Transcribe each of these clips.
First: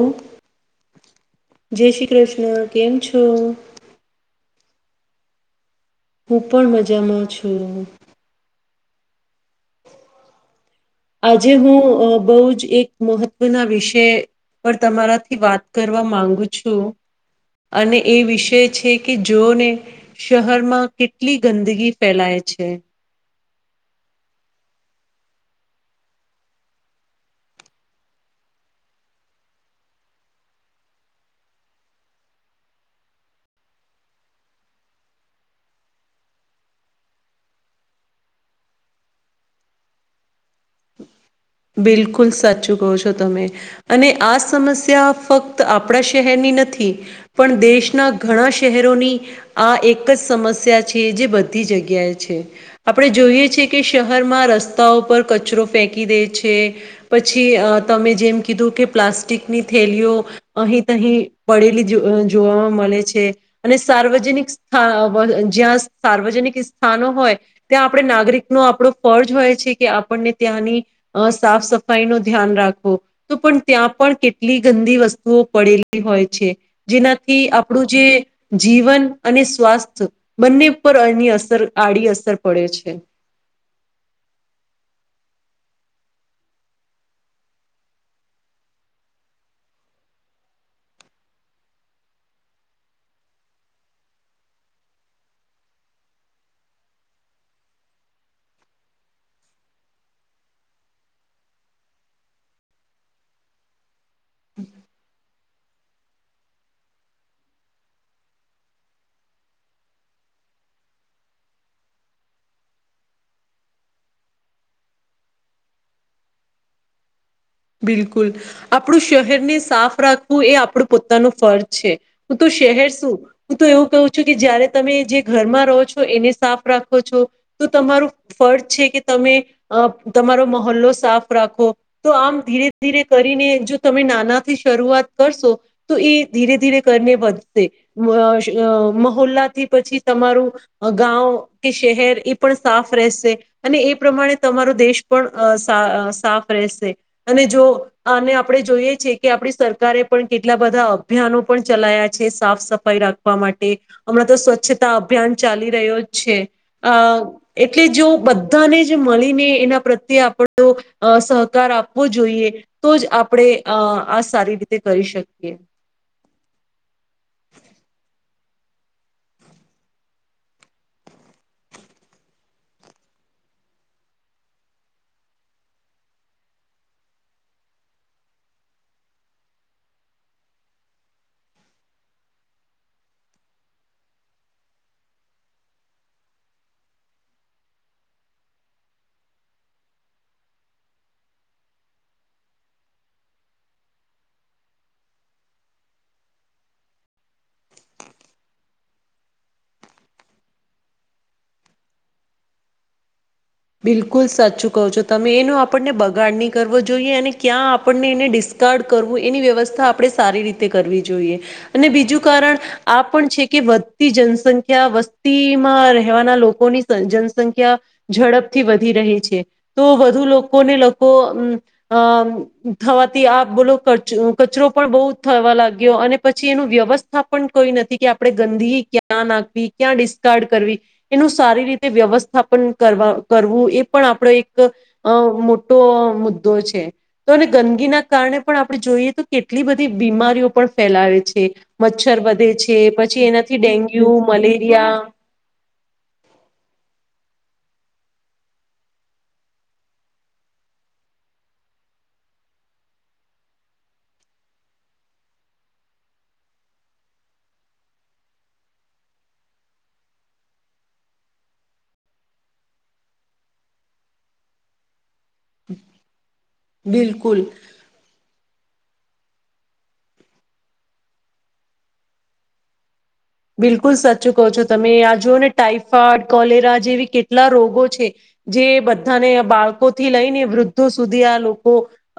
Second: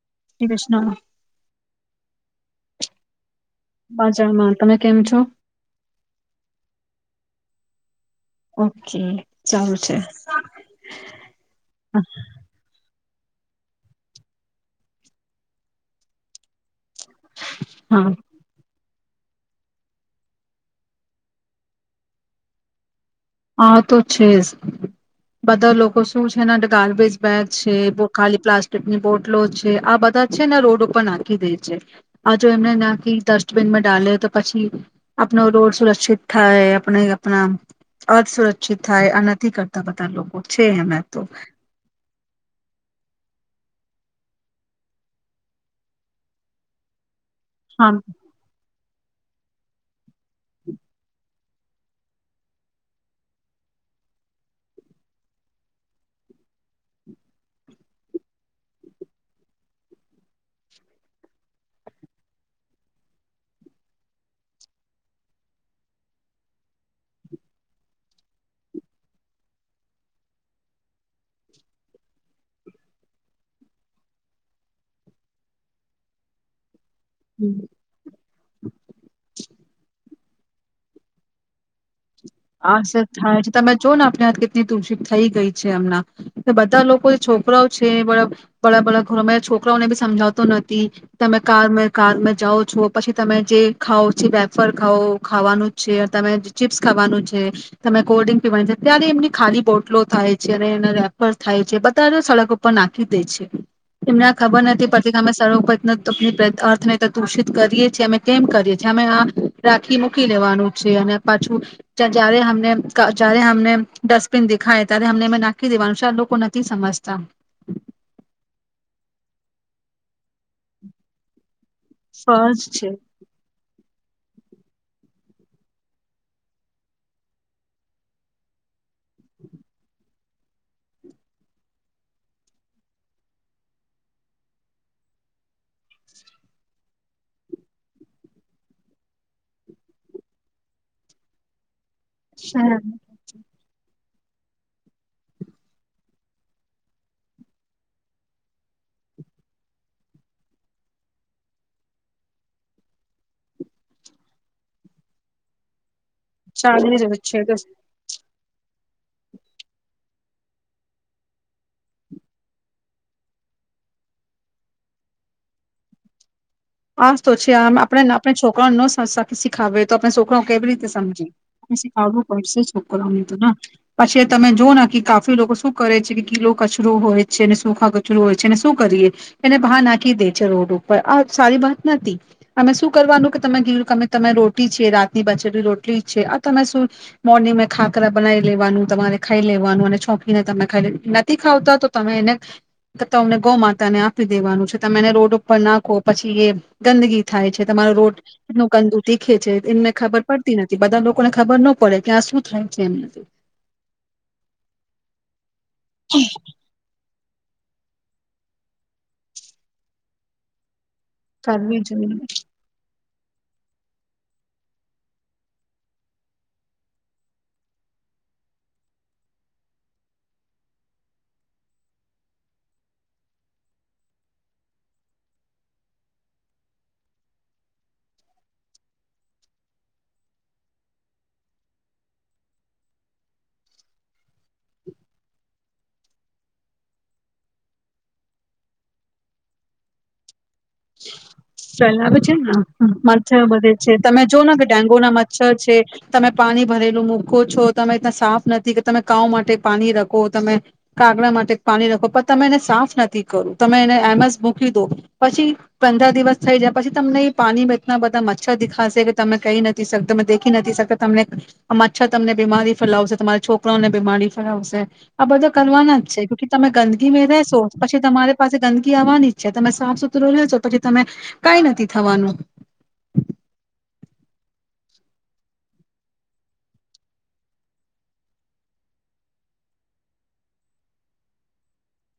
ઓ કૃષ્ણ જય શ્રી કૃષ્ણ કેમ છો બાજામાં તમે કેમ છો હું પણ મજામાં છો રું ઓકે સાલું છે આજે હું બહ જ એક મહત્વના વિષય પર તમારાથી વાત કરવા માંગુ છું અને હા એ વિષય છે કે જોને શહેરમાં કેટલી ગંદગી ફેલાય છે હા તો છે બધા લોકો શું છેને ગાર્બેજ બેગ છે ખાલી પ્લાસ્ટિકની બોટલો છે આ બધા છેને રોડ ઉપર નાખી દે છે આ જો એમને નાખી ડસ્ટબીનમાં ડાલે તો પછી આપનો રોડ સુરક્ષિત થાય આપણે આપણા અ સુુરક્ષિત થાય આ નથી કરતા બધા લોકો છે હમ બિલકુલ સાચું કહો છો તમે અને આ સમસ્યા ફક્ત આપણા શહેરની નથી પણ હા દેશના ઘણા શહેર ની આ એક એક જ સમસ્યા છે જે બધા બધી જગ્યાએ છે આપણે જોઈએ છેએ કે શહેરમાં રસ્તાઓ પર કચરો ફેંકી દે છે પછી તમે જેમ કીધું કે પ્લાસ્ટિકની થેલીઓ અહીં તહી પડેલી જોવાવામાં મળે છે અને સાર્વજનિક સ્થ જ્યાં સાર્વજનિક સ્થાનો હોય ત્યાં આપણે નાગરિક નો આપણો ફરજ હોય છે કે આપણને ત્યાંની અ સાફ સફાઈ નું ધ્યાન રાખો તો પણ ત્યાં પણ કેટલી ગંદી વસ્તુઓ પડેલી હોય છે જેનાથી આપણું જે જીવન અને સ્વાસ્થ્ય બંને પર અની અસર આડી અસર પડે આ છે સર થાય છે તમે જો ને આપણે હ કેટલી તુષ થઈ ગઈ એમના બધા લોકો જે છોકરાઓ છે બ બળા ઘરોમાં છોકરાઓને બી સમજાવતો નથી તમે કાર કાર જાઓ છો પછી તમે જે ખાઓ જે વેફર ખાવઓ ખાવાનું છે તમે ચીપ્સ ખાવાનું છે તમે કોલ્ડ ડ્રિક પીવાની છે ત્યારે એમની ખાલી બોટલો થાય છે અને એને રેફર થાય છે બધા સડક ઉપર નાખી દે છે, એમને આ ખબર નથી પડતી કે અમે સક ઉપ અર્થને દૂષિત કરીએ છીએ અમે કેમ કરીએ છીએ અમે આ, રાખી મૂકી લેવાનું છે અને પાછું જ્યારેમને જય્યારે અમને ડસ્ટબિન દેખાય ત્યારે અમને નાખી દેવાનું છે લોકો નથી સમજતા. બિલકુલ, આપણું શહેરને સાફ રાખવું એ આપણું પોતાનું ફર્જ છે, હું તો ફર્જ શહેર છે શું હું તો એવું ક કે જયારે તમે જે ઘરમાં રહો છો એને સાફ રાખો છો, તો તમારું ફર્જ છે કે તમે, તમારો મહહોલ્લો સાફ રાખો તો આમ ધીરે ધી કરીને જો તમે નાનાથી શરૂઆત કરશો, તો એ ધીરે ધીરે કરીને વધશે, મહોલ્લા થી પછી તમારું, ગાવ કે શહેર એ પણ સાફ રહેશે, અને એ પ્રમાણે તમારો દેશ પણ સાફ રહેશે. અને જો આને આપણે જોઈએ છેએ કે આપણી સરકારે પણ કેટલા બધા અભિયાનો પણ ચલાયા છે સાફ સફાઈ રાખવા માટે, હમણાં તો સ્વચ્છતા અભિયાન ચાલી રહ્યો છે, અ ચાલી રહ્યું છે એટલે જો બધ બધાને જ મળીને એના પ્રત્યે આપણો, સહકાર આપ આપ જોઈએ, તો જ આપણે આ સારી રીતે કરી શકીએ. આજ તો છે આમ આપણે આપણે છોકરાઓને ન સીખાવ તો આપણે છોકરા કેવી રીતે સમજીએ, શીખાડવું પડશે છોકરાને, તો પછી તમે જો ના કે કાફી લોકો શું કરે છે કે કીલો કચરો હોય છેને સુખા કચરોું હોય છેને શું કરીએ, એને બહાર નાખી દે છે રોડ ઉપર આ સારી વાત નથી, અમે શું કરવાનું કે તમે કીધું કે અમે તમે રોટી છી રાતની બચેલી રોટલી છે આ તમે શું, મોર્નિંગ ખાકરા બનાવી લેવાનું તમારે ખાઈ લેવાનું અને છોકીને તમે ખાઈ નથી ખાવતા તો તમે એને તમને, ગૌ માતાને આપી દેવાનું છે તમે એને રોડ ઉપર નાખો પછી એ ગંદગી થાય છે તમારો રોડ, કેટલું ગંદુ તીખે છે એમને ખબર પડતી નથી બધા લોકોને ખબર ન પડે કે આ શું થાય છે એમ નથી. બિલકુલ સાચું કહો છો તમે એનું આપણને બગાડ નહી કરવો જોઈએ અને ક્યાં આપણને એને ડિસ્કાર્ડ કરવું એની વ્યવસ્થા આપડણે સારી રીતે કરવી છે. જોઈએ, કરવી અને જોઈએ બીજું કારણ આ પણ છે કે વધતી જનસંખ્યા વસ્તીમાં રહેવાના લોકોની જનસંખ્યા, ઝડપ થી વધી રહી છે, તો વધુ લોકોને લોકો અમ અમ થવાથી આ બોલો કચરો પણ બહુ થવા લાગ્યો અને પછી એનું વ્યવસ્થાપન કોઈ નથી કે આપણે ગંદગી ક્યાં નાખવી ક્યાં ડિસ્કાર્ડ કરવી, એનું સારી રીતે વ્યવસ્થાપન કરવા કરવું એ પણ આપડો એક, અ મોટો મુદ્દો છે, તો ગંદગીના કારણે પણ આપણે જોઈએ તો કેટલી બધી બીમારીઓ પણ ફેલાવે છે. મચ્છર પેલા છે વધે ને પછી મચ્છર એનાથી બધે છે ડેન્ગ્યુ તમે જો ને કે ડેન્ગુ મલેરિયા ના મચ્છર છે, તમે પાણી ભરેલું મૂકો છો તમે એના સાફ નથી કે તમે કાઉ માટે પાણી રાખો તમે, કાગડા માટે પાણી રખો પણ તમે એને સાફ નથી કરો, તમે એને એમ જ મૂકી દો, પછી પંદર દિવસ થઈ જયા પછી તમને એ પાણીમાં એટલા બધા મચ્છર દેખાશે કે તમે કઈ નથી શક તમે દેખી નથી શકતા તમને આ મચ્છર તમને બીમારી ફેલાવશે તમારા છોકરાઓને બીમારી ફેલાવશે. આ બધો કરવાના જ છે ક તમે ગંદગી મે બિલકુલ રહેશો પછી તમારે પાસે ગંદગી આવવાની જ છે તમે સાફ સુથરો લેજો પછી તમે કઈ નથી થવાનું. બિલકુલ સચું કહો છો તમે આ જુઓ ને ટાાઈફોઇડ કોલેરા જેવી કેટલા રોગો છે, જે બધાને બાળકોથી લઈને વૃદ્ધો સુધી આ લોકો,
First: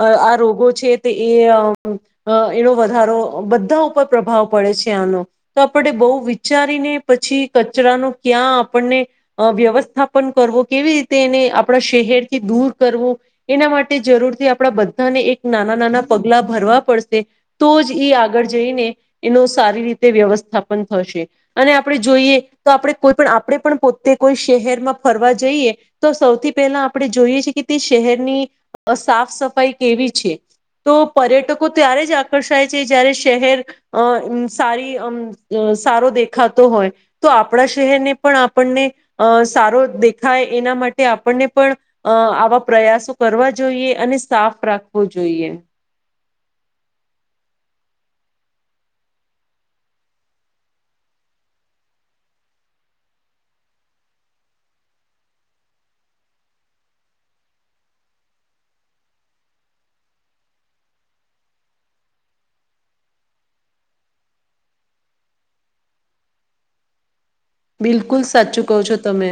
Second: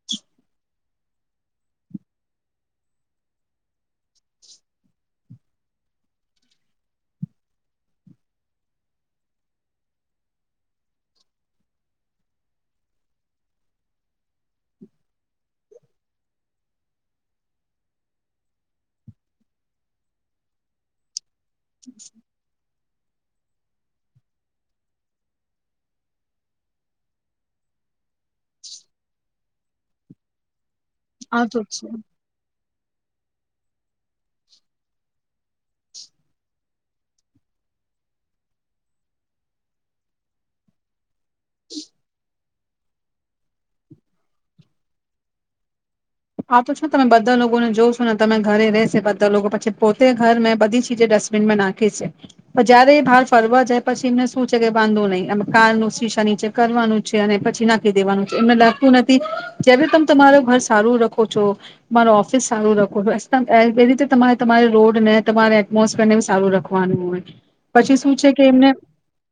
આ રોગો છે તે એ એનો વધારો બધા ઉપર પ્રભાવ પડે છે આનો. આપણે બહુ વિચારીને પછી કચરાનું ક્યાં આપણને, વ્યવસ્થાપન કરવું કેવી રીતે એને આપણા શહેરથી દૂર કરવું, એના માટે જરૂરથી આપણા બધાને એક નાના નાના પગલા ભરવા પડશે, તો જ એ આગળ જઈને, એનો સારી રીતે વ્યવસ્થાપ પણ થશે. અને આપણે જોઈએ તો આપણે કોઈ પણ આપણે પણ પોતે કોઈ શહેરમાં ફરવા જઈએ, તો સૌથી પહેલા આપણે જોઈએી કે તે શહેરની સાફ સફાઈ કેવી છે. તો આવતું પર્યટકો ત્યારે છે જ આકર્ષાય જયારે શહેર, અ સારી અ સારો દેખાતો હોય, તો આપણા શહેરને પણ આપણને, અ સારો દેખાય એના માટે આપણને પણ આવા પ્રયાસો કરવા જોઈએ અને સાફ રાખવો જોઈએ. આવ તો ને તમે બધા લોકોને જો છો ને તમે ઘરે રશે બધા લોકો પછી પોતે ઘર મેં બધી ચીજે ડસ્ટબિનમાં નાખી છે, પણ જયારે એ બહાર ફરવા જાય પછી એમને શું છે કે બાંધો નહીં કાર ન શીશા નીચે કરવાનું છે અને પછી નાખી દેવાનું છે એમને લખતું નથી, જય્યારે તમે તમાર ઘર સારું ર છો, તમારો ઓફિસ સારું રાખો છો એ રીતે તમારે તમારે રોડને તમારે એટમોસફેરને બી સારું રખવાનું હોય. પછી શું બિલકુલ છે કે સાચું એમને કહ છો તમે.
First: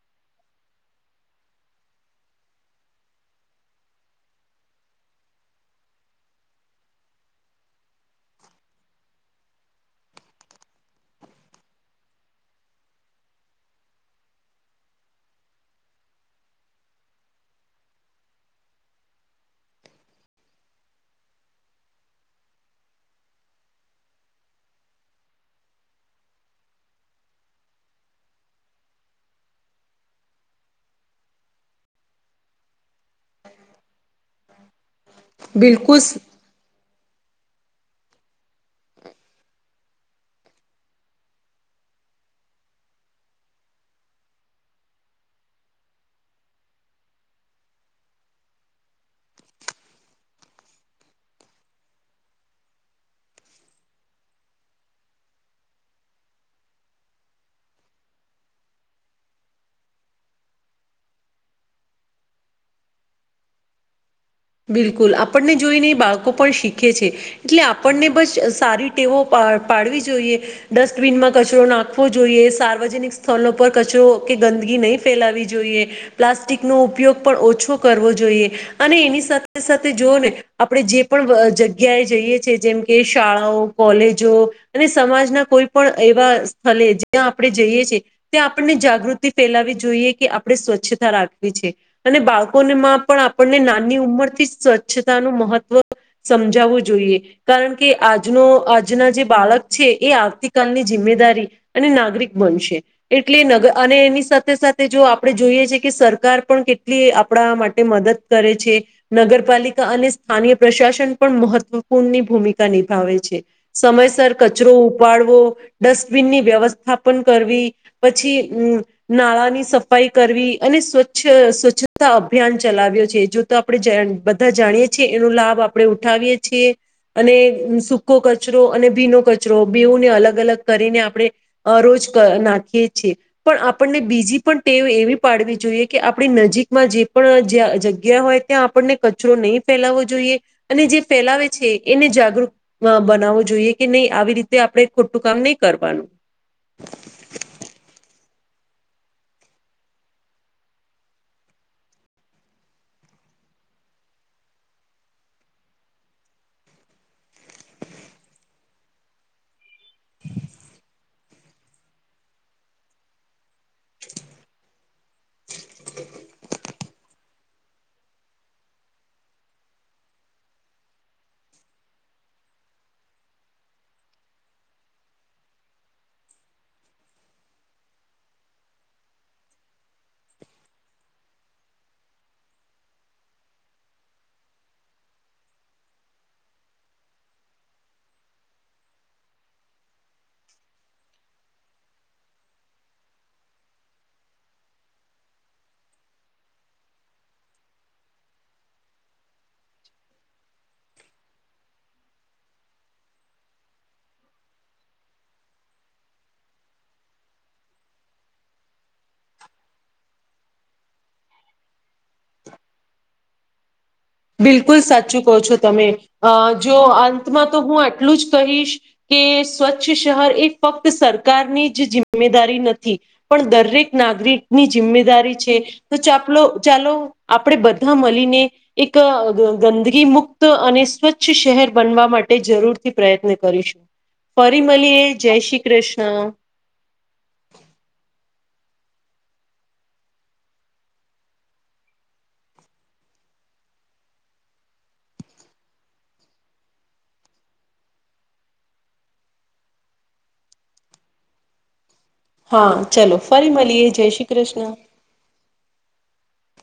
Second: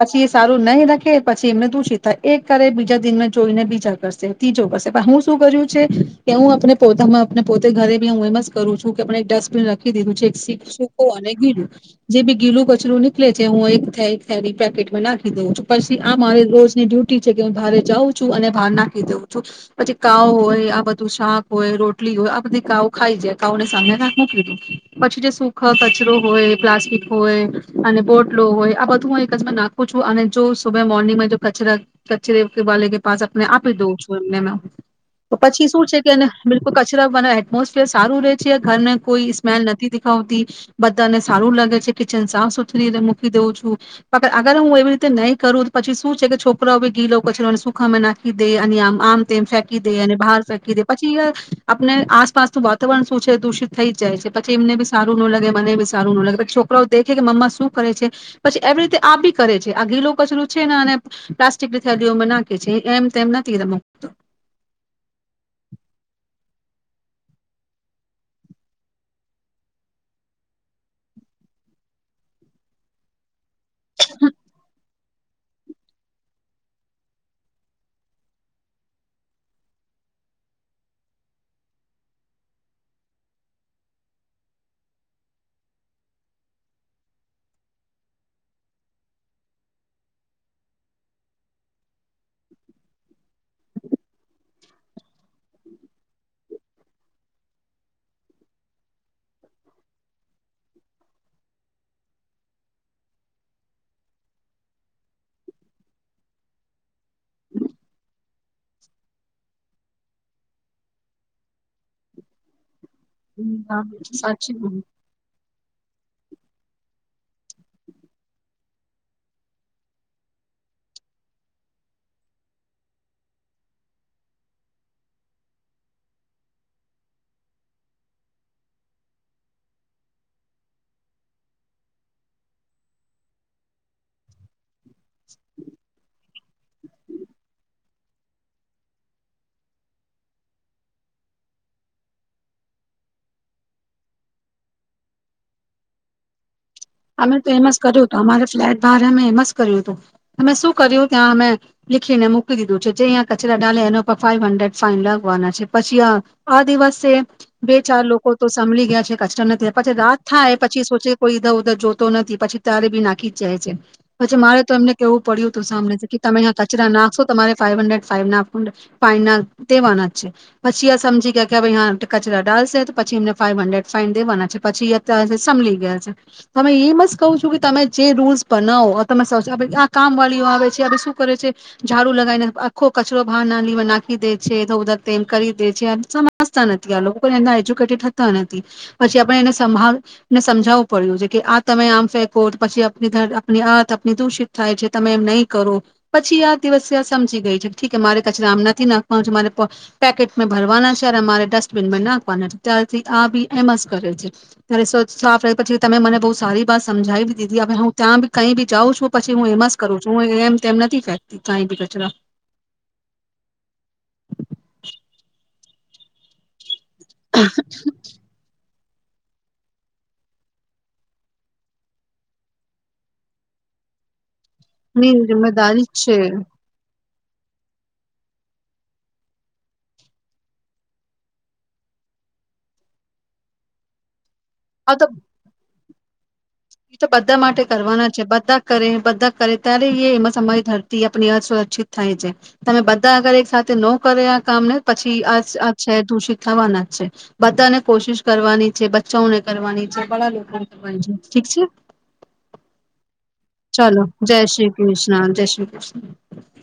પછી એ સારું નહીં રાખે પછી એમને દૂષિત થાય એક કરે બીજા દિન જોઈને બીજા કરશે ત્રીજો કરશે પણ હું શું કર્યું છે હું પોમાં પોતે ઘરે બી હું એમ જક બીજી રું છું કે ડસ્ટબિન રાખી દીધું છે સકો અને ગીલું જે બી ગીલું કચરું નીકળે છે હું પેકેટમાં નાખી દઉ છું પછી આ મારે રોજની ડ્યુટી છે કે હુંરે જાઉં છું અને બાર નાખી દઉં છ પછી કાવ હોય આ બધું શાક હોય રોટલી હોય આ બધી કાવ ખાઈ જાય કાને સા મૂકી દઉ પછી જે સુખ કચરો હોય પ્લાસ્ટિક હોય અને બોટલો હોય આ બધું હું એકજ નાખું છું અને જો સુ મોર્નિંગમાં કચરા કચરે વાલે કે પાસ આપી દઉં છું એમને. તો પછી શું છે બિલકુલ કે એને બિલકુલ કચરા મા એટમોસફિયર સારું રે છે ઘરને કોઈ સ્મેલ નથી દેખાવતી બધાને સારું લાગે છે કિચન સાફ સુથરી મૂકી દેઉં છું અગર હું એવી રીતે નહીં કરું પછી શું છે કે છોકરાઓ ઘી લઉ કચરોને સુખામાં નાખી દે અને આમ આમ તેમ ફેંકી તે અને બહાર ફેકી દે પછી આપને આસપાસનું વાતાવરણ શું છે દૂષિત થઈ જ જાય છે પછી એમને બી સારું નો લાગે મને બી સારું નો લાગે પછી છોકરાઓ દેખે કે મમ્મા શું કરે છે પછી એવી રીતે આ બી કરે છે આ ગીલો કચરો છે ને અને પ્લાસ્ટિકની થેલીઓમાં નાખે છે એમ તેમ નથી મુકતો. બિલકુલ આપણને જોઈને એ બાળકો પણ શીખે છે એટલે આપણને બસ સારી ટેવો પા પાડવી જોઈએ ડસ્ટબિનમાં કચરો નાખવો જોઈએ સાર્વજનિક સોલો પર કચરો કે ગંદગી ફેલાવી જોઈ પ્લાસ્ટિક ન ઉપયોગ ઓછો કરવો જોઈએ અને સાથે સાથે જોઓ ને આપણે જે પણ જગ્યાએ જઈએ છેએ જેમ કે શાળાઓ કોલેજો અને સમાજના કોઈ પણ એવા સ્થળ જ્યાં આપણે જઈએ છેએ ત્યાં આપણને જાગૃતિ ફેલાવી જોઈએ કે આપણે સ્વચ્છતા રાખવી છે અને બાળકોમાં પણ નાની ઉંમર સ્વચ્છ નું મહત્વ સમજાવવું જોઈએ કારણ કે આજનો આજના જે બાળક છે એ આવતીકાલની જિમ્મેદારી અને નાગરિક બનશે એટલે નગ અને એની સાથે સાથે જો આપણે જોઈએ છે કે સરકાર પણ કેટલી આપણા માટે મદદ કરે છે. નગરપાલિકા અને સ્થાનય પ્રશાસન પણ મહત્વપૂર્ણની ભૂમિકા ની ભાવે છે હમ, હા સમયસર સાચી કચરો બોલી ઉપાડવો. ડસ્ટબિનની વ્યવસ્થાપન કરવી પછી નાળાની સફાઈ કરવી અને સ્વચ્છ સ્વચ્છતા અભિયાન ચલાવ્યો છે જો તો આપણે બધા જાણીએ છીએ એનો લાભ આપણે ઉઠાવીએ છીએ અને સૂકો કચરો અને ભીનો કચરો બેઉુંને અલગ અલગ કરીને આપણે રોજ નાખીએ છીએ પણ આપણને બીજી ટેવ‌ એવી પાડવી જોઈએ આપણી નજીકમાં જે પણ જ્યા જગ્યા ત્યાં આપણને કચરો નહીં ફેલાવવો જોઈએ અને જે ફેલાવે છે એને જાગૃત બનાવવો જોઈએ કે નહીં આવી રીતે આપણે ખોટું કામ નહી કરવાનું. અમે તો એમ જ કર્યું તો અમારે ભારેમે એમ જ કર્યું હતું અમે શું કર્યું ત્યાં અમે લીખીને મૂકી દીધું છે જે અહીંયા કચરા ડાલે્યા એના પર ફાઈવ હન્ડ્રેડ ફાઇન લાગવાના છે પછી આ દિવસે બે ચાર લોકો તો સાભળી ગયા છે કચરા નથી પછી રાત થાય પછી સોચે કોઈ જોતો નથી પછી તારે બી નાખી જ જાય છે, પછી મારે તો કેવું પડ્યું હતું સામને કે તમે કચરા ના તમારે ફાઈવ હન્ડ્રેડ ફાવ ના ફાન ના દેના જ છે પછી આ સમજી ગયા કે કચરા ડાલશે તો પછી એમને ફાવ હન્ડ્રેડ ફાઇન દેવાના છે પછી સમજી ગયા છે. તમે એમ જ કહું છું કે તમે જે રૂલ્સ બનાવો તમે આ કામ વાળીઓ આવે છે શું કરે છે ઝાડુ લગાવીને આખો કચરો બહાર નાલી નાખી દે છે એ ધંધા તેમ કરી દે છે સજતા નથી આ લોકોને એના એજ્યુકેટેડ થતા નથી પછી આપણે એનેભાને સમજાવવું પડ્યું છે. કે આ તમે આમ ફેંકો, પછી આપણી હાથ આપણી દૂષિત થાય છે તમે એમ નહીં કરો પછી એ દિવસે સમજી ગઈ છે. ઠીક છે, મારે કચરા આમ નથી નાખવાનો છે મારે પ પેકેટમાં ભરવાના છે. મારે ડસ્ટબિનમાં નાખવાના છે ત્યારથી આ પણ એમ જ કરે છે. ત્યારે સાફ રહે પછી તમે મને. બહુ સારી વાત સમજાવી દીધી હ હું ત્યાં બી કઈ બી જાઉં છું પછી હું એમાં જ કરું છું, હ એમ તેમ નથી ફેંકતી કઈ બી કચરા બિલકુલ સાચું કહો તમે અ જો અંતમાં તો હું આટલું જ કહીશ. કે સ્વચ્છ શહેર એ ફક્ત સરકારની જ જિમ્મેદારી નથી પણ દરેક નાગરિક ની જિમ્મેદારી છે જિમ્મેદારી જ તો છે. ચાપલો ચાલો આપણે બધા મલીને એક ગંદગી મુક્ત અને સ્વચ્છ શહેર બનવા માટે જરૂરથી પ્રયત્ન કરીશું. ફરી આ મળિએ તો જય કૃષ્ણ. એ તો બધા માટે કરવાના છે બધા કરે બધા કરે ત્યારે એ એમાં સમય ધરતી આપણી અસુરક્ષિત થાય છે. તમે બધા અગર એક સાથે ન કરે આ કામને પછી આ આ શહેર દૂષિત થવાના જ છે. બધાને કોશિશ કરવાની છે બચ્ચાઓને કરવાની છે, બડા લોકોને કરવાની છે. ઠીક છે. હા, ચલો. ચલો જય શ્રી કૃષ્ણ જય શ્રી કૃષ્ણ. [inaudible]